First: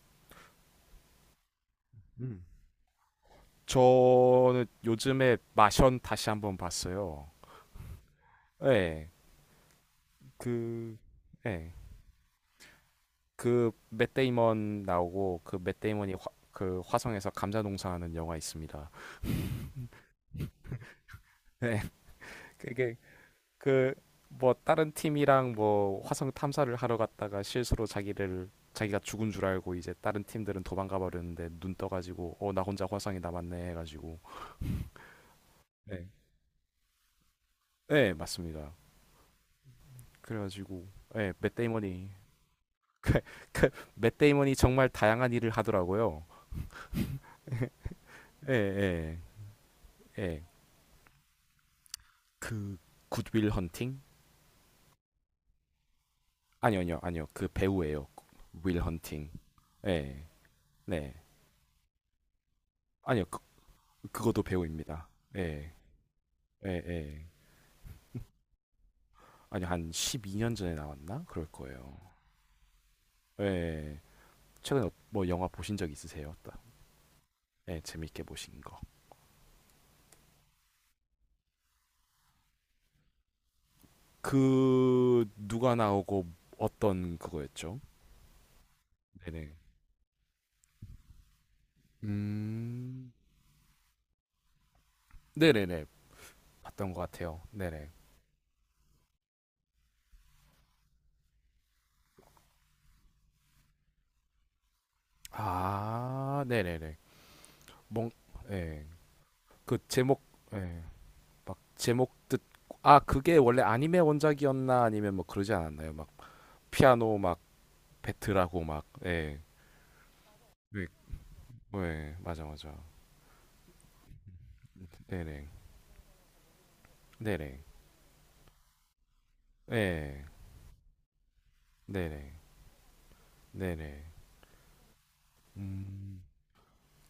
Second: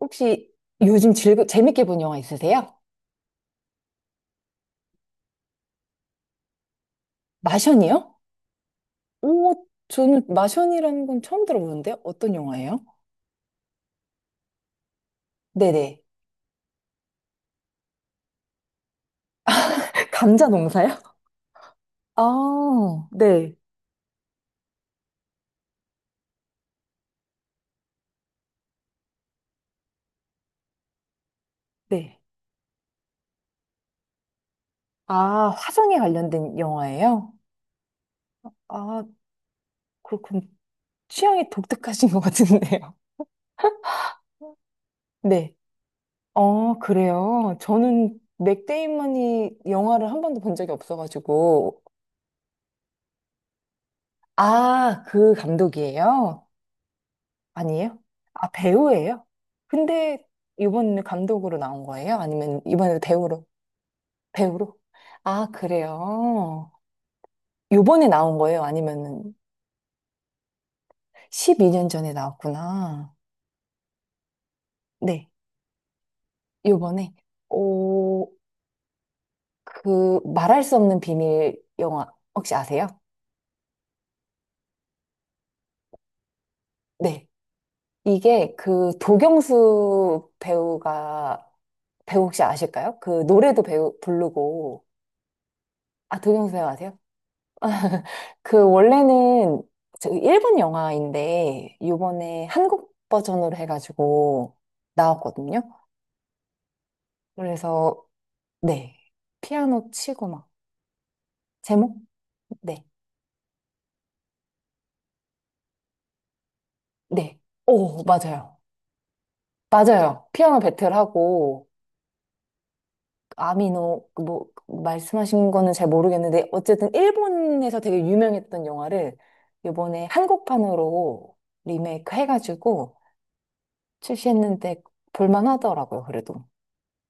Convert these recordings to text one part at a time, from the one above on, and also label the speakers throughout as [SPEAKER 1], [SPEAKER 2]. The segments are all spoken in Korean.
[SPEAKER 1] 혹시 요즘 재밌게 본 영화
[SPEAKER 2] 음.
[SPEAKER 1] 있으세요?
[SPEAKER 2] 저는 요즘에 마션 다시 한번 봤어요.
[SPEAKER 1] 마션이요?
[SPEAKER 2] 예,
[SPEAKER 1] 오, 저는
[SPEAKER 2] 그,
[SPEAKER 1] 마션이라는 건 처음
[SPEAKER 2] 예,
[SPEAKER 1] 들어보는데요. 어떤 영화예요?
[SPEAKER 2] 그맷 데이먼 나오고 그 맷
[SPEAKER 1] 네네.
[SPEAKER 2] 데이먼이 그 화성에서 감자 농사하는 영화 있습니다.
[SPEAKER 1] 감자 농사요?
[SPEAKER 2] 예, 그게
[SPEAKER 1] 아, 네,
[SPEAKER 2] 그 뭐 다른 팀이랑 뭐 화성 탐사를 하러 갔다가 실수로 자기를 자기가 죽은 줄 알고 이제 다른 팀들은 도망가 버렸는데 눈
[SPEAKER 1] 네.
[SPEAKER 2] 떠가지고 어 나 혼자 화성에 남았네 해가지고
[SPEAKER 1] 아, 화성에
[SPEAKER 2] 네,
[SPEAKER 1] 관련된 영화예요?
[SPEAKER 2] 네 맞습니다.
[SPEAKER 1] 아, 그렇군.
[SPEAKER 2] 그래가지고 예,
[SPEAKER 1] 취향이
[SPEAKER 2] 맷
[SPEAKER 1] 독특하신
[SPEAKER 2] 데이먼이
[SPEAKER 1] 것 같은데요.
[SPEAKER 2] 맷 데이먼이 정말 다양한 일을
[SPEAKER 1] 네.
[SPEAKER 2] 하더라고요.
[SPEAKER 1] 어, 그래요. 저는
[SPEAKER 2] 예, 예,
[SPEAKER 1] 맥데이먼이 영화를 한 번도
[SPEAKER 2] 예.
[SPEAKER 1] 본 적이 없어가지고.
[SPEAKER 2] 그 굿윌 헌팅?
[SPEAKER 1] 아, 그 감독이에요?
[SPEAKER 2] 아니요, 아니요, 아니요. 그
[SPEAKER 1] 아니에요?
[SPEAKER 2] 배우예요.
[SPEAKER 1] 아,
[SPEAKER 2] 윌
[SPEAKER 1] 배우예요?
[SPEAKER 2] 헌팅.
[SPEAKER 1] 근데
[SPEAKER 2] 예,
[SPEAKER 1] 이번에는
[SPEAKER 2] 네.
[SPEAKER 1] 감독으로 나온 거예요? 아니면 이번에도
[SPEAKER 2] 아니요,
[SPEAKER 1] 배우로?
[SPEAKER 2] 그것도
[SPEAKER 1] 배우로?
[SPEAKER 2] 배우입니다.
[SPEAKER 1] 아,
[SPEAKER 2] 예, 예,
[SPEAKER 1] 그래요.
[SPEAKER 2] 예.
[SPEAKER 1] 요번에 나온 거예요? 아니면은
[SPEAKER 2] 아니요, 한 12년 전에 나왔나? 그럴
[SPEAKER 1] 12년
[SPEAKER 2] 거예요.
[SPEAKER 1] 전에 나왔구나.
[SPEAKER 2] 예. 최근에
[SPEAKER 1] 네,
[SPEAKER 2] 뭐 영화 보신 적 있으세요?
[SPEAKER 1] 요번에.
[SPEAKER 2] 예, 재밌게
[SPEAKER 1] 오,
[SPEAKER 2] 보신 거.
[SPEAKER 1] 그 말할 수 없는 비밀 영화 혹시 아세요?
[SPEAKER 2] 그 누가 나오고 어떤
[SPEAKER 1] 네.
[SPEAKER 2] 그거였죠?
[SPEAKER 1] 이게 그
[SPEAKER 2] 네네.
[SPEAKER 1] 도경수 배우가 배우 혹시 아실까요?
[SPEAKER 2] 음,
[SPEAKER 1] 그 노래도 배우 부르고.
[SPEAKER 2] 네네네.
[SPEAKER 1] 아, 도경수 배우
[SPEAKER 2] 봤던
[SPEAKER 1] 아세요?
[SPEAKER 2] 것 같아요. 네네.
[SPEAKER 1] 그 원래는 저 일본 영화인데 요번에 한국 버전으로 해가지고 나왔거든요.
[SPEAKER 2] 아, 네네네.
[SPEAKER 1] 그래서
[SPEAKER 2] 뭔, 예.
[SPEAKER 1] 네,
[SPEAKER 2] 그
[SPEAKER 1] 피아노
[SPEAKER 2] 제목,
[SPEAKER 1] 치고 막
[SPEAKER 2] 예. 막
[SPEAKER 1] 제목. 네,
[SPEAKER 2] 아, 그게 원래 아니메 원작이었나 아니면 뭐 그러지 않았나요? 막 피아노
[SPEAKER 1] 네.
[SPEAKER 2] 막
[SPEAKER 1] 오, 맞아요.
[SPEAKER 2] 배틀하고 막, 예.
[SPEAKER 1] 맞아요, 피아노
[SPEAKER 2] 네,
[SPEAKER 1] 배틀하고
[SPEAKER 2] 예, 맞아, 맞아.
[SPEAKER 1] 아미노 그뭐
[SPEAKER 2] 네네.
[SPEAKER 1] 말씀하신 거는 잘 모르겠는데 어쨌든
[SPEAKER 2] 네네.
[SPEAKER 1] 일본에서 되게 유명했던 영화를 요번에
[SPEAKER 2] 예.
[SPEAKER 1] 한국판으로 리메이크
[SPEAKER 2] 네네.
[SPEAKER 1] 해가지고
[SPEAKER 2] 네네.
[SPEAKER 1] 출시했는데 볼만하더라고요,
[SPEAKER 2] 음,
[SPEAKER 1] 그래도.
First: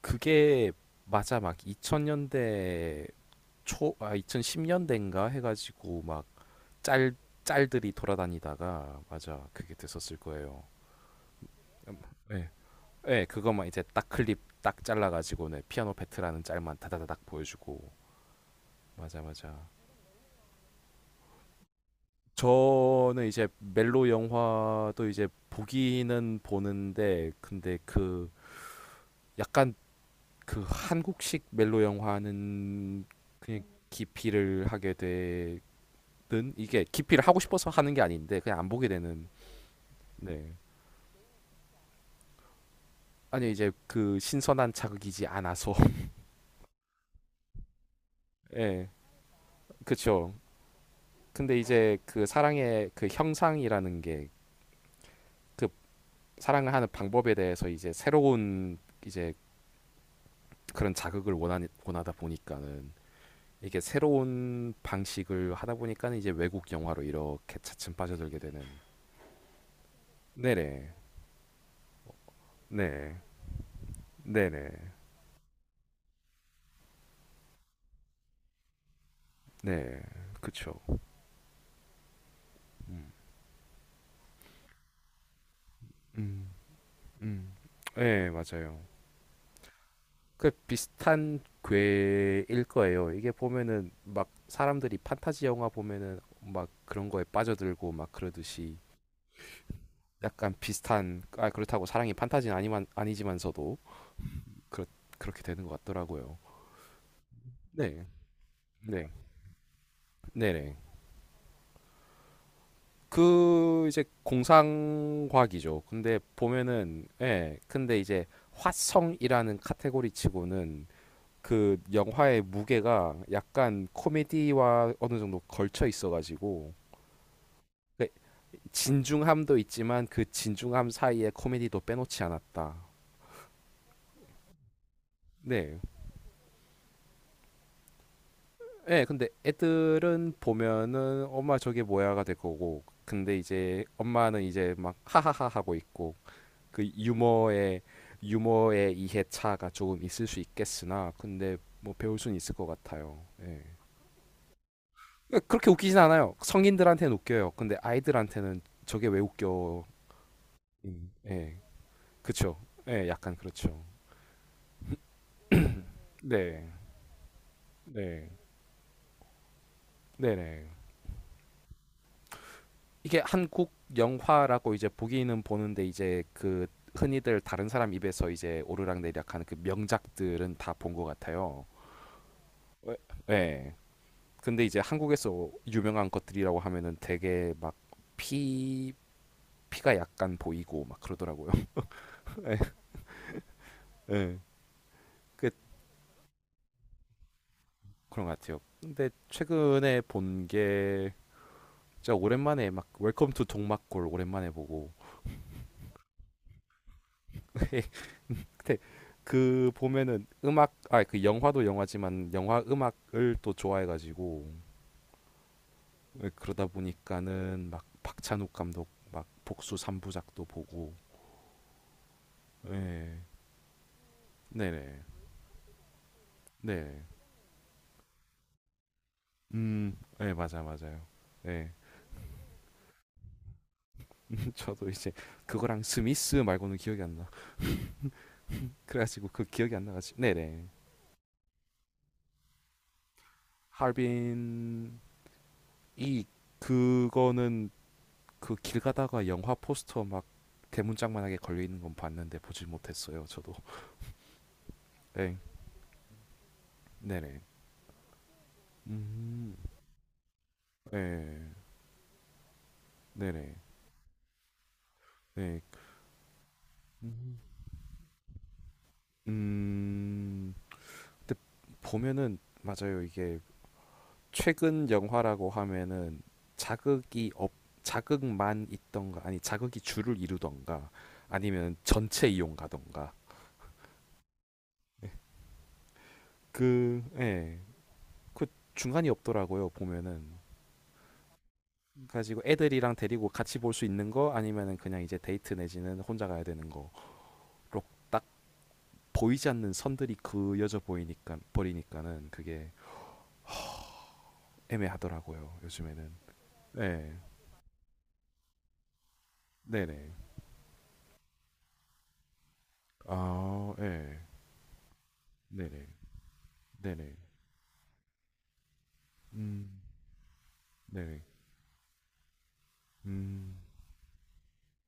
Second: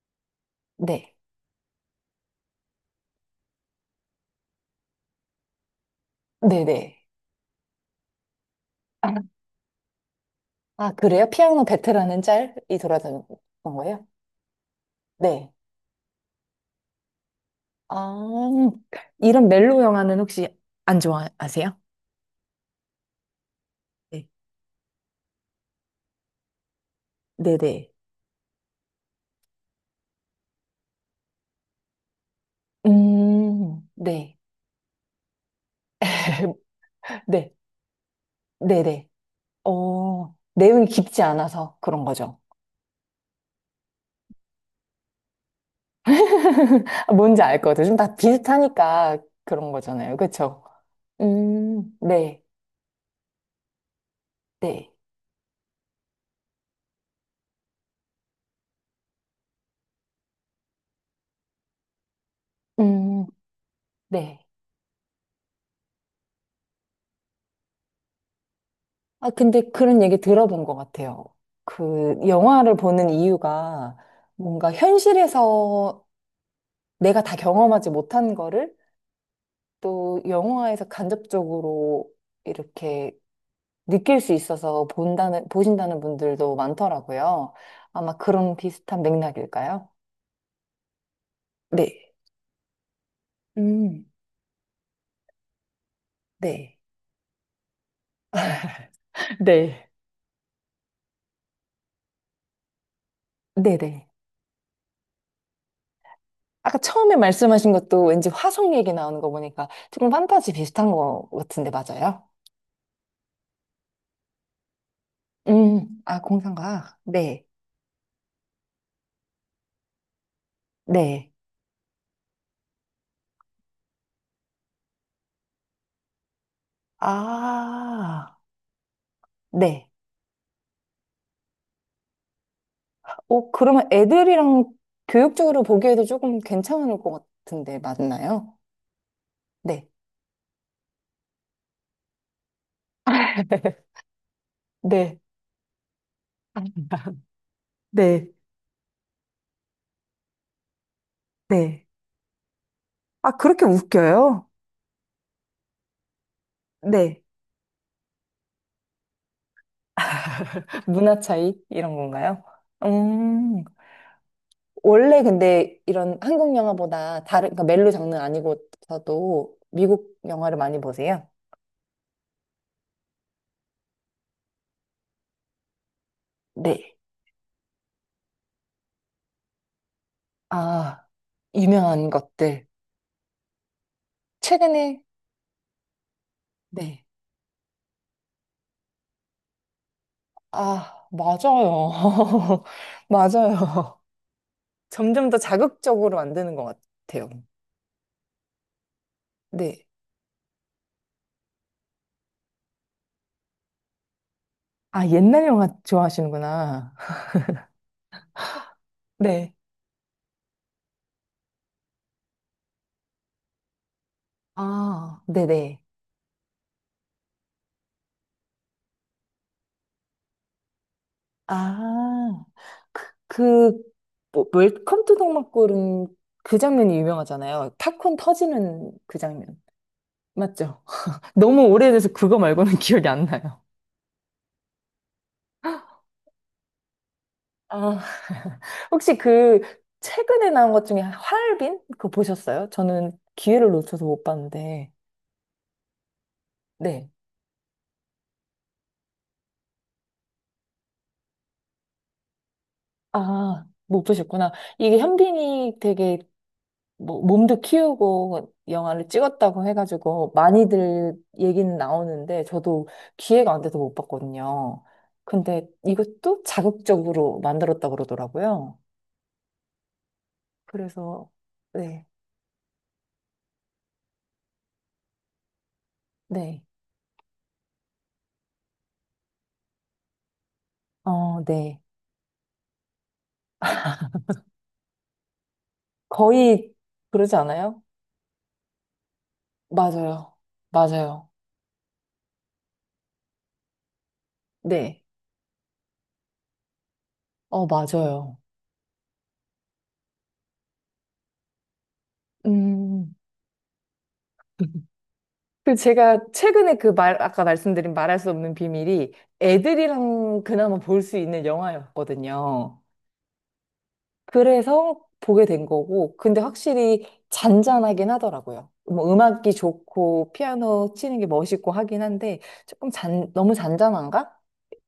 [SPEAKER 2] 그게
[SPEAKER 1] 네.
[SPEAKER 2] 맞아. 막 2000년대 초, 아, 2010년대인가 해가지고 막
[SPEAKER 1] 네네.
[SPEAKER 2] 짤, 짤들이 돌아다니다가,
[SPEAKER 1] 아,
[SPEAKER 2] 맞아. 그게 됐었을 거예요.
[SPEAKER 1] 아, 그래요? 피아노
[SPEAKER 2] 음,
[SPEAKER 1] 베테랑은
[SPEAKER 2] 예.
[SPEAKER 1] 짤이
[SPEAKER 2] 네,
[SPEAKER 1] 돌아다녔던
[SPEAKER 2] 그것만 이제
[SPEAKER 1] 거예요?
[SPEAKER 2] 딱 클립 딱
[SPEAKER 1] 네.
[SPEAKER 2] 잘라가지고는 피아노 페트라는 짤만 다다다닥 보여주고
[SPEAKER 1] 아,
[SPEAKER 2] 맞아
[SPEAKER 1] 이런
[SPEAKER 2] 맞아.
[SPEAKER 1] 멜로 영화는 혹시 안 좋아하세요?
[SPEAKER 2] 저는 이제 멜로
[SPEAKER 1] 네.
[SPEAKER 2] 영화도 이제 보기는 보는데 근데
[SPEAKER 1] 네네.
[SPEAKER 2] 그 약간 그 한국식 멜로 영화는 그냥
[SPEAKER 1] 네.
[SPEAKER 2] 기피를 하게 되는 이게 기피를 하고
[SPEAKER 1] 네.
[SPEAKER 2] 싶어서 하는 게 아닌데 그냥 안 보게
[SPEAKER 1] 네네.
[SPEAKER 2] 되는
[SPEAKER 1] 어,
[SPEAKER 2] 네
[SPEAKER 1] 내용이 깊지 않아서 그런 거죠.
[SPEAKER 2] 아니 이제 그 신선한 자극이지 않아서
[SPEAKER 1] 뭔지 알 거죠. 좀 다
[SPEAKER 2] 예
[SPEAKER 1] 비슷하니까 그런 거잖아요.
[SPEAKER 2] 그쵸.
[SPEAKER 1] 그쵸?
[SPEAKER 2] 근데 이제 그
[SPEAKER 1] 네.
[SPEAKER 2] 사랑의 그 형상이라는 게
[SPEAKER 1] 네.
[SPEAKER 2] 그 사랑을 하는 방법에 대해서 이제 새로운 이제 그런 원하다 보니까는
[SPEAKER 1] 음,
[SPEAKER 2] 이게
[SPEAKER 1] 네.
[SPEAKER 2] 새로운 방식을 하다 보니까는 이제 외국 영화로 이렇게 차츰 빠져들게 되는
[SPEAKER 1] 아, 근데 그런 얘기 들어본 것
[SPEAKER 2] 네네
[SPEAKER 1] 같아요. 그, 영화를 보는
[SPEAKER 2] 네
[SPEAKER 1] 이유가 뭔가
[SPEAKER 2] 네네
[SPEAKER 1] 현실에서 내가 다 경험하지 못한 거를
[SPEAKER 2] 네
[SPEAKER 1] 또
[SPEAKER 2] 그쵸
[SPEAKER 1] 영화에서 간접적으로 이렇게
[SPEAKER 2] 음,
[SPEAKER 1] 느낄 수 있어서 본다는, 보신다는
[SPEAKER 2] 음,
[SPEAKER 1] 분들도
[SPEAKER 2] 음.
[SPEAKER 1] 많더라고요. 아마
[SPEAKER 2] 네
[SPEAKER 1] 그런
[SPEAKER 2] 맞아요.
[SPEAKER 1] 비슷한 맥락일까요?
[SPEAKER 2] 그 비슷한
[SPEAKER 1] 네.
[SPEAKER 2] 궤일 거예요. 이게 보면은
[SPEAKER 1] 음,
[SPEAKER 2] 막 사람들이 판타지 영화 보면은 막
[SPEAKER 1] 네.
[SPEAKER 2] 그런 거에 빠져들고 막 그러듯이
[SPEAKER 1] 네.
[SPEAKER 2] 약간 비슷한. 아 그렇다고 사랑이 판타지는 아니만 아니지만서도
[SPEAKER 1] 네네.
[SPEAKER 2] 그렇 그렇게 되는 것 같더라고요.
[SPEAKER 1] 아까 처음에 말씀하신 것도
[SPEAKER 2] 네,
[SPEAKER 1] 왠지 화성 얘기
[SPEAKER 2] 네,
[SPEAKER 1] 나오는 거 보니까 조금 판타지
[SPEAKER 2] 네네.
[SPEAKER 1] 비슷한 것 같은데 맞아요?
[SPEAKER 2] 그 이제 공상과학이죠. 근데
[SPEAKER 1] 아, 공상과학.
[SPEAKER 2] 보면은
[SPEAKER 1] 네,
[SPEAKER 2] 예, 근데 이제 화성이라는 카테고리치고는
[SPEAKER 1] 네.
[SPEAKER 2] 그 영화의 무게가 약간 코미디와 어느 정도 걸쳐 있어가지고 그
[SPEAKER 1] 아,
[SPEAKER 2] 진중함도
[SPEAKER 1] 네.
[SPEAKER 2] 있지만 그 진중함 사이에 코미디도 빼놓지 않았다.
[SPEAKER 1] 어, 그러면 애들이랑 교육적으로
[SPEAKER 2] 네,
[SPEAKER 1] 보기에도 조금 괜찮을 것 같은데, 맞나요?
[SPEAKER 2] 예, 근데
[SPEAKER 1] 네.
[SPEAKER 2] 애들은 보면은 엄마 저게 뭐야가 될 거고, 근데 이제 엄마는 이제 막
[SPEAKER 1] 네,
[SPEAKER 2] 하하하 하고 있고, 그 유머의
[SPEAKER 1] 네,
[SPEAKER 2] 유머의 이해차가 조금 있을 수 있겠으나, 근데
[SPEAKER 1] 네.
[SPEAKER 2] 뭐 배울 수는 있을 것 같아요.
[SPEAKER 1] 아,
[SPEAKER 2] 예.
[SPEAKER 1] 그렇게 웃겨요?
[SPEAKER 2] 그러니까 그렇게 웃기진 않아요. 성인들한테는
[SPEAKER 1] 네.
[SPEAKER 2] 웃겨요. 근데 아이들한테는 저게 왜 웃겨?
[SPEAKER 1] 문화 차이?
[SPEAKER 2] 예,
[SPEAKER 1] 이런 건가요?
[SPEAKER 2] 그쵸. 예, 약간
[SPEAKER 1] 음.
[SPEAKER 2] 그렇죠.
[SPEAKER 1] 원래 근데 이런 한국
[SPEAKER 2] 네,
[SPEAKER 1] 영화보다 다른, 그러니까 멜로 장르
[SPEAKER 2] 네,
[SPEAKER 1] 아니고서도 미국 영화를
[SPEAKER 2] 네네.
[SPEAKER 1] 많이 보세요?
[SPEAKER 2] 이게 한국 영화라고 이제 보기는 보는데 이제 그
[SPEAKER 1] 네.
[SPEAKER 2] 흔히들 다른 사람 입에서 이제 오르락내리락 하는 그 명작들은 다 본
[SPEAKER 1] 아,
[SPEAKER 2] 것 같아요.
[SPEAKER 1] 유명한 것들.
[SPEAKER 2] 왜? 네. 근데 이제
[SPEAKER 1] 최근에,
[SPEAKER 2] 한국에서 유명한 것들이라고 하면은
[SPEAKER 1] 네.
[SPEAKER 2] 되게 막 피, 피가 약간 보이고 막
[SPEAKER 1] 아,
[SPEAKER 2] 그러더라고요.
[SPEAKER 1] 맞아요.
[SPEAKER 2] 예.
[SPEAKER 1] 맞아요.
[SPEAKER 2] 예.
[SPEAKER 1] 점점 더
[SPEAKER 2] 그
[SPEAKER 1] 자극적으로 만드는 것 같아요.
[SPEAKER 2] 그런 것 같아요. 근데
[SPEAKER 1] 네.
[SPEAKER 2] 최근에 본 게 진짜 오랜만에 막 웰컴 투 동막골 오랜만에 보고
[SPEAKER 1] 아, 옛날 영화 좋아하시는구나.
[SPEAKER 2] 근데
[SPEAKER 1] 네.
[SPEAKER 2] 그 보면은 음악 아 그 영화도 영화지만 영화 음악을 또 좋아해가지고
[SPEAKER 1] 아, 네네.
[SPEAKER 2] 예, 그러다 보니까는 막 박찬욱 감독 막 복수 삼부작도 보고
[SPEAKER 1] 아,
[SPEAKER 2] 예
[SPEAKER 1] 그, 뭐,
[SPEAKER 2] 네네
[SPEAKER 1] 웰컴 투 동막골은 그 장면이
[SPEAKER 2] 네음예
[SPEAKER 1] 유명하잖아요. 팝콘 터지는 그 장면.
[SPEAKER 2] 맞아
[SPEAKER 1] 맞죠?
[SPEAKER 2] 맞아요.
[SPEAKER 1] 너무
[SPEAKER 2] 예
[SPEAKER 1] 오래돼서 그거 말고는 기억이 안 나요.
[SPEAKER 2] 저도 이제 그거랑 스미스 말고는 기억이 안 나.
[SPEAKER 1] 아, 혹시
[SPEAKER 2] 그래가지고 그
[SPEAKER 1] 그
[SPEAKER 2] 기억이 안 나가지고
[SPEAKER 1] 최근에
[SPEAKER 2] 네네.
[SPEAKER 1] 나온 것 중에 하얼빈? 그거 보셨어요? 저는 기회를 놓쳐서 못 봤는데.
[SPEAKER 2] 할빈 이
[SPEAKER 1] 네.
[SPEAKER 2] 그거는 그 길 가다가 영화 포스터 막 대문짝만하게 걸려 있는 건 봤는데 보질 못했어요. 저도.
[SPEAKER 1] 아, 못 보셨구나. 이게
[SPEAKER 2] 네,
[SPEAKER 1] 현빈이 되게 뭐
[SPEAKER 2] 네네.
[SPEAKER 1] 몸도 키우고 영화를
[SPEAKER 2] 음,
[SPEAKER 1] 찍었다고 해가지고 많이들
[SPEAKER 2] 네,
[SPEAKER 1] 얘기는 나오는데 저도 기회가
[SPEAKER 2] 네네.
[SPEAKER 1] 안 돼서 못 봤거든요.
[SPEAKER 2] 네,
[SPEAKER 1] 근데 이것도
[SPEAKER 2] 음,
[SPEAKER 1] 자극적으로 만들었다고 그러더라고요.
[SPEAKER 2] 음,
[SPEAKER 1] 그래서,
[SPEAKER 2] 근데
[SPEAKER 1] 네,
[SPEAKER 2] 보면은 맞아요. 이게 최근 영화라고 하면은
[SPEAKER 1] 네,
[SPEAKER 2] 자극이 없, 자극만 있던가 아니 자극이 줄을 이루던가
[SPEAKER 1] 어,
[SPEAKER 2] 아니면
[SPEAKER 1] 네.
[SPEAKER 2] 전체 이용 가던가. 네.
[SPEAKER 1] 거의
[SPEAKER 2] 그,
[SPEAKER 1] 그러지
[SPEAKER 2] 예,
[SPEAKER 1] 않아요?
[SPEAKER 2] 그 중간이 없더라고요. 보면은
[SPEAKER 1] 맞아요. 맞아요.
[SPEAKER 2] 가지고 애들이랑 데리고 같이 볼 수 있는 거 아니면은 그냥
[SPEAKER 1] 네.
[SPEAKER 2] 이제 데이트 내지는 혼자 가야 되는 거로
[SPEAKER 1] 어,
[SPEAKER 2] 딱
[SPEAKER 1] 맞아요.
[SPEAKER 2] 보이지 않는 선들이 그여져 보이니까 버리니까는 그게
[SPEAKER 1] 음.
[SPEAKER 2] 애매하더라고요
[SPEAKER 1] 그
[SPEAKER 2] 요즘에는.
[SPEAKER 1] 제가 최근에 그
[SPEAKER 2] 네
[SPEAKER 1] 아까 말씀드린 말할 수 없는 비밀이
[SPEAKER 2] 네네
[SPEAKER 1] 애들이랑 그나마 볼 수 있는 영화였거든요.
[SPEAKER 2] 아 네
[SPEAKER 1] 그래서 보게 된
[SPEAKER 2] 네네
[SPEAKER 1] 거고, 근데 확실히
[SPEAKER 2] 네네
[SPEAKER 1] 잔잔하긴 하더라고요. 뭐 음악이
[SPEAKER 2] 음
[SPEAKER 1] 좋고, 피아노 치는
[SPEAKER 2] 네네
[SPEAKER 1] 게 멋있고 하긴 한데, 조금 너무
[SPEAKER 2] 음
[SPEAKER 1] 잔잔한가?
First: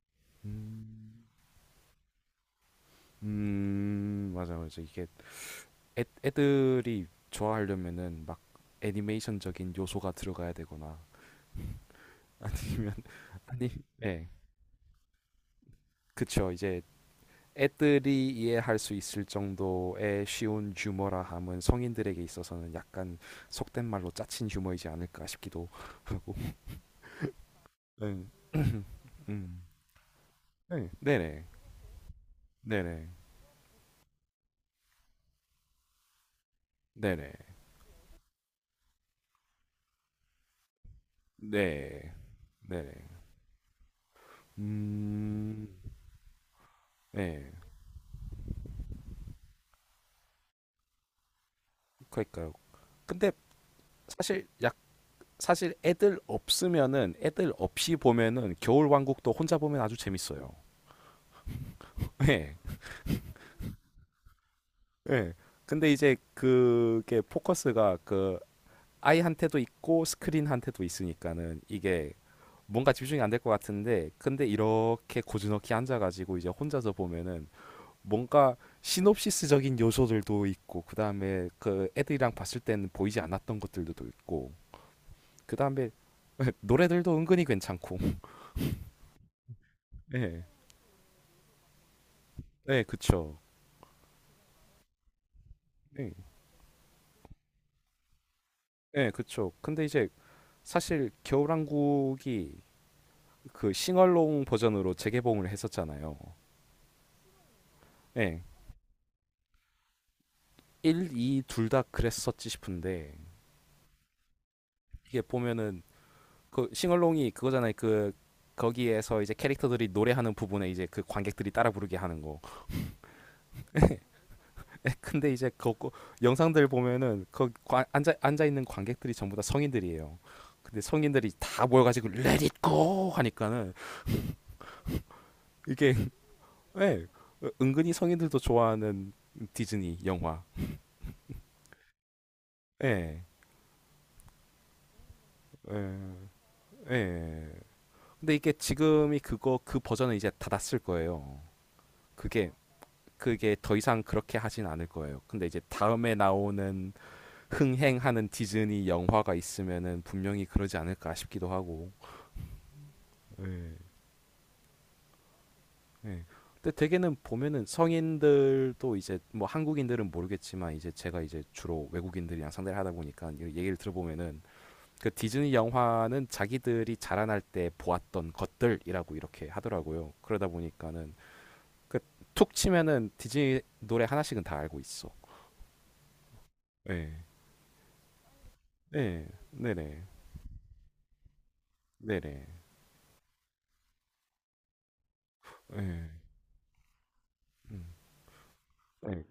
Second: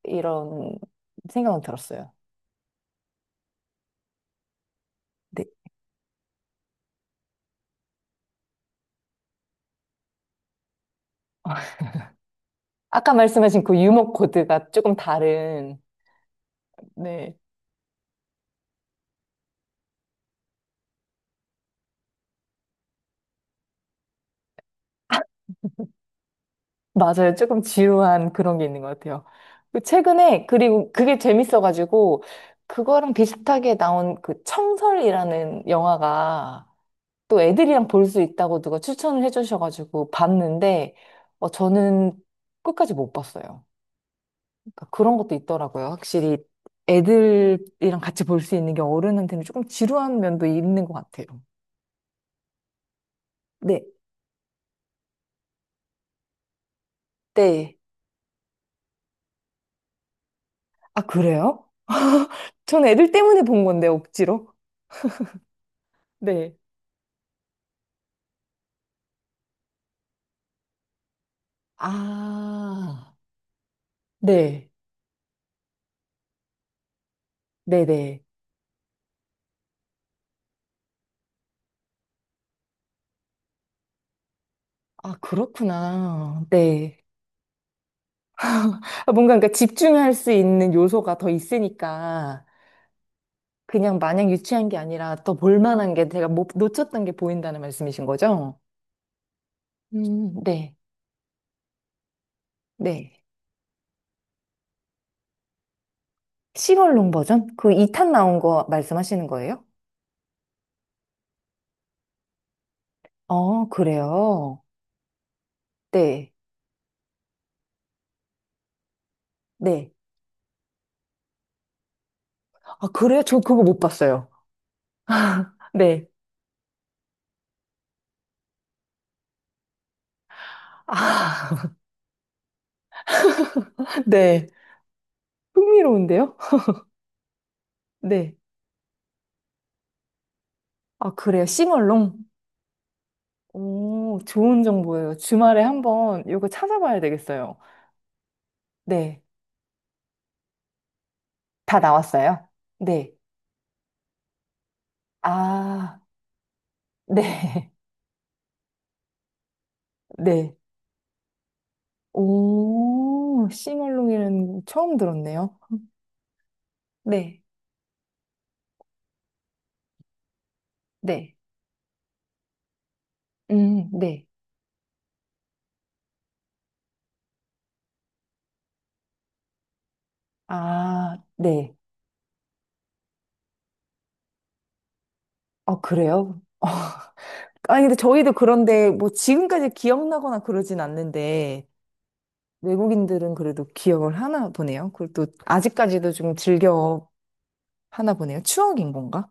[SPEAKER 1] 이런
[SPEAKER 2] 음,
[SPEAKER 1] 생각은 들었어요.
[SPEAKER 2] 맞아 맞아. 이게
[SPEAKER 1] 네.
[SPEAKER 2] 애들이 좋아하려면은 막 애니메이션적인 요소가 들어가야 되거나 아니면
[SPEAKER 1] 아까 말씀하신
[SPEAKER 2] 아니
[SPEAKER 1] 그 유머
[SPEAKER 2] 네
[SPEAKER 1] 코드가 조금 다른,
[SPEAKER 2] 그쵸. 이제
[SPEAKER 1] 네,
[SPEAKER 2] 애들이 이해할 수 있을 정도의 쉬운 유머라 함은 성인들에게 있어서는 약간 속된 말로 짜친 유머이지 않을까 싶기도 하고.
[SPEAKER 1] 맞아요. 조금
[SPEAKER 2] 네,
[SPEAKER 1] 지루한 그런 게 있는 것 같아요.
[SPEAKER 2] 음.
[SPEAKER 1] 그 최근에,
[SPEAKER 2] 네,
[SPEAKER 1] 그리고 그게
[SPEAKER 2] 네네,
[SPEAKER 1] 재밌어가지고,
[SPEAKER 2] 네네,
[SPEAKER 1] 그거랑 비슷하게 나온 그 청설이라는 영화가
[SPEAKER 2] 네네,
[SPEAKER 1] 또 애들이랑 볼 수 있다고 누가 추천을 해주셔가지고 봤는데, 어, 저는
[SPEAKER 2] 네, 네네.
[SPEAKER 1] 끝까지 못 봤어요. 그러니까 그런 것도
[SPEAKER 2] 음,
[SPEAKER 1] 있더라고요. 확실히
[SPEAKER 2] 네,
[SPEAKER 1] 애들이랑 같이 볼 수 있는 게 어른한테는 조금 지루한 면도 있는 것 같아요.
[SPEAKER 2] 그러니까요. 근데
[SPEAKER 1] 네,
[SPEAKER 2] 사실 약 사실 애들 없으면은 애들
[SPEAKER 1] 네.
[SPEAKER 2] 없이 보면은 겨울왕국도 혼자 보면 아주 재밌어요.
[SPEAKER 1] 아, 그래요?
[SPEAKER 2] 네,
[SPEAKER 1] 저는 애들 때문에 본 건데, 억지로.
[SPEAKER 2] 네. 근데 이제
[SPEAKER 1] 네.
[SPEAKER 2] 그게 포커스가 그 아이한테도 있고 스크린한테도 있으니까는 이게 뭔가
[SPEAKER 1] 아.
[SPEAKER 2] 집중이 안 될 것 같은데 근데
[SPEAKER 1] 네,
[SPEAKER 2] 이렇게 고즈넉히 앉아가지고 이제 혼자서 보면은
[SPEAKER 1] 네네.
[SPEAKER 2] 뭔가 시놉시스적인 요소들도 있고 그 다음에 그 애들이랑 봤을 때는 보이지 않았던 것들도 또 있고
[SPEAKER 1] 아,
[SPEAKER 2] 그 다음에
[SPEAKER 1] 그렇구나. 네.
[SPEAKER 2] 노래들도 은근히 괜찮고
[SPEAKER 1] 아, 뭔가 그러니까 집중할 수
[SPEAKER 2] 네
[SPEAKER 1] 있는 요소가 더 있으니까
[SPEAKER 2] 네 그쵸
[SPEAKER 1] 그냥 마냥 유치한 게 아니라 더 볼만한 게
[SPEAKER 2] 네
[SPEAKER 1] 제가 못, 놓쳤던 게 보인다는 말씀이신 거죠?
[SPEAKER 2] 네 그쵸. 근데 이제
[SPEAKER 1] 네,
[SPEAKER 2] 사실 겨울왕국이
[SPEAKER 1] 네.
[SPEAKER 2] 그 싱얼롱 버전으로 재개봉을 했었잖아요.
[SPEAKER 1] 시0월롱 버전? 그 2탄 나온
[SPEAKER 2] 네
[SPEAKER 1] 거 말씀하시는 거예요?
[SPEAKER 2] 1, 2 둘 다 그랬었지 싶은데
[SPEAKER 1] 어, 그래요.
[SPEAKER 2] 이게 보면은
[SPEAKER 1] 네,
[SPEAKER 2] 그 싱얼롱이 그거잖아요. 그 거기에서 이제 캐릭터들이
[SPEAKER 1] 네.
[SPEAKER 2] 노래하는 부분에 이제 그 관객들이 따라 부르게 하는 거.
[SPEAKER 1] 아, 그래요? 저 그거 못 봤어요.
[SPEAKER 2] 근데 이제 그
[SPEAKER 1] 네.
[SPEAKER 2] 영상들 보면은 앉아 있는 관객들이 전부 다 성인들이에요. 근데 성인들이 다
[SPEAKER 1] 아,
[SPEAKER 2] 모여가지고 Let It Go 하니까는
[SPEAKER 1] 네.
[SPEAKER 2] 이게
[SPEAKER 1] 흥미로운데요?
[SPEAKER 2] 예 은근히
[SPEAKER 1] 네.
[SPEAKER 2] 성인들도 좋아하는 디즈니 영화.
[SPEAKER 1] 아, 그래요. 싱얼롱?
[SPEAKER 2] 예.
[SPEAKER 1] 오, 좋은 정보예요. 주말에
[SPEAKER 2] 예.
[SPEAKER 1] 한번 이거 찾아봐야
[SPEAKER 2] 예.
[SPEAKER 1] 되겠어요.
[SPEAKER 2] 근데 이게 지금이
[SPEAKER 1] 네.
[SPEAKER 2] 그거 그 버전은 이제 닫았을 거예요.
[SPEAKER 1] 다 나왔어요?
[SPEAKER 2] 그게
[SPEAKER 1] 네.
[SPEAKER 2] 그게 더 이상 그렇게 하진 않을 거예요. 근데 이제
[SPEAKER 1] 아,
[SPEAKER 2] 다음에 나오는
[SPEAKER 1] 네.
[SPEAKER 2] 흥행하는 디즈니 영화가 있으면은 분명히
[SPEAKER 1] 네.
[SPEAKER 2] 그러지 않을까 싶기도 하고.
[SPEAKER 1] 오,
[SPEAKER 2] 예.
[SPEAKER 1] 씨멀롱이는 처음 들었네요.
[SPEAKER 2] 예. 근데 대개는
[SPEAKER 1] 네.
[SPEAKER 2] 보면은 성인들도 이제 뭐 한국인들은 모르겠지만 이제 제가
[SPEAKER 1] 네.
[SPEAKER 2] 이제 주로 외국인들이랑 상대를 하다 보니까 이 얘기를
[SPEAKER 1] 네.
[SPEAKER 2] 들어보면은 그 디즈니 영화는 자기들이 자라날 때 보았던 것들이라고 이렇게 하더라고요. 그러다 보니까는
[SPEAKER 1] 아, 네.
[SPEAKER 2] 그 툭 치면은 디즈니 노래 하나씩은 다 알고 있어.
[SPEAKER 1] 아, 그래요?
[SPEAKER 2] 예.
[SPEAKER 1] 아니, 근데 저희도 그런데 뭐
[SPEAKER 2] 예.
[SPEAKER 1] 지금까지
[SPEAKER 2] 네네.
[SPEAKER 1] 기억나거나 그러진 않는데
[SPEAKER 2] 네네.
[SPEAKER 1] 외국인들은 그래도 기억을 하나 보네요. 그리고 또
[SPEAKER 2] 예.
[SPEAKER 1] 아직까지도 좀 즐겨
[SPEAKER 2] 음.
[SPEAKER 1] 하나 보네요. 추억인
[SPEAKER 2] 예.
[SPEAKER 1] 건가?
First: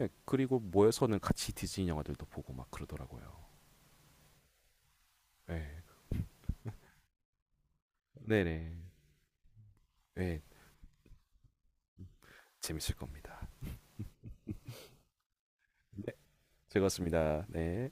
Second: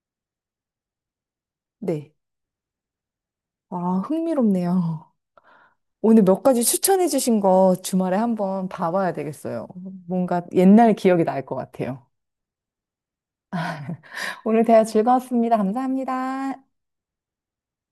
[SPEAKER 2] 예. 그리고 모여서는 같이 디즈니
[SPEAKER 1] 네.
[SPEAKER 2] 영화들도 보고 막 그러더라고요.
[SPEAKER 1] 아, 흥미롭네요.
[SPEAKER 2] 예.
[SPEAKER 1] 오늘 몇 가지 추천해 주신 거 주말에 한번
[SPEAKER 2] 네네.
[SPEAKER 1] 봐봐야 되겠어요.
[SPEAKER 2] 예.
[SPEAKER 1] 뭔가 옛날 기억이 날 것 같아요.
[SPEAKER 2] 재밌을 겁니다.
[SPEAKER 1] 오늘 대화 즐거웠습니다. 감사합니다.
[SPEAKER 2] 즐거웠습니다. 네.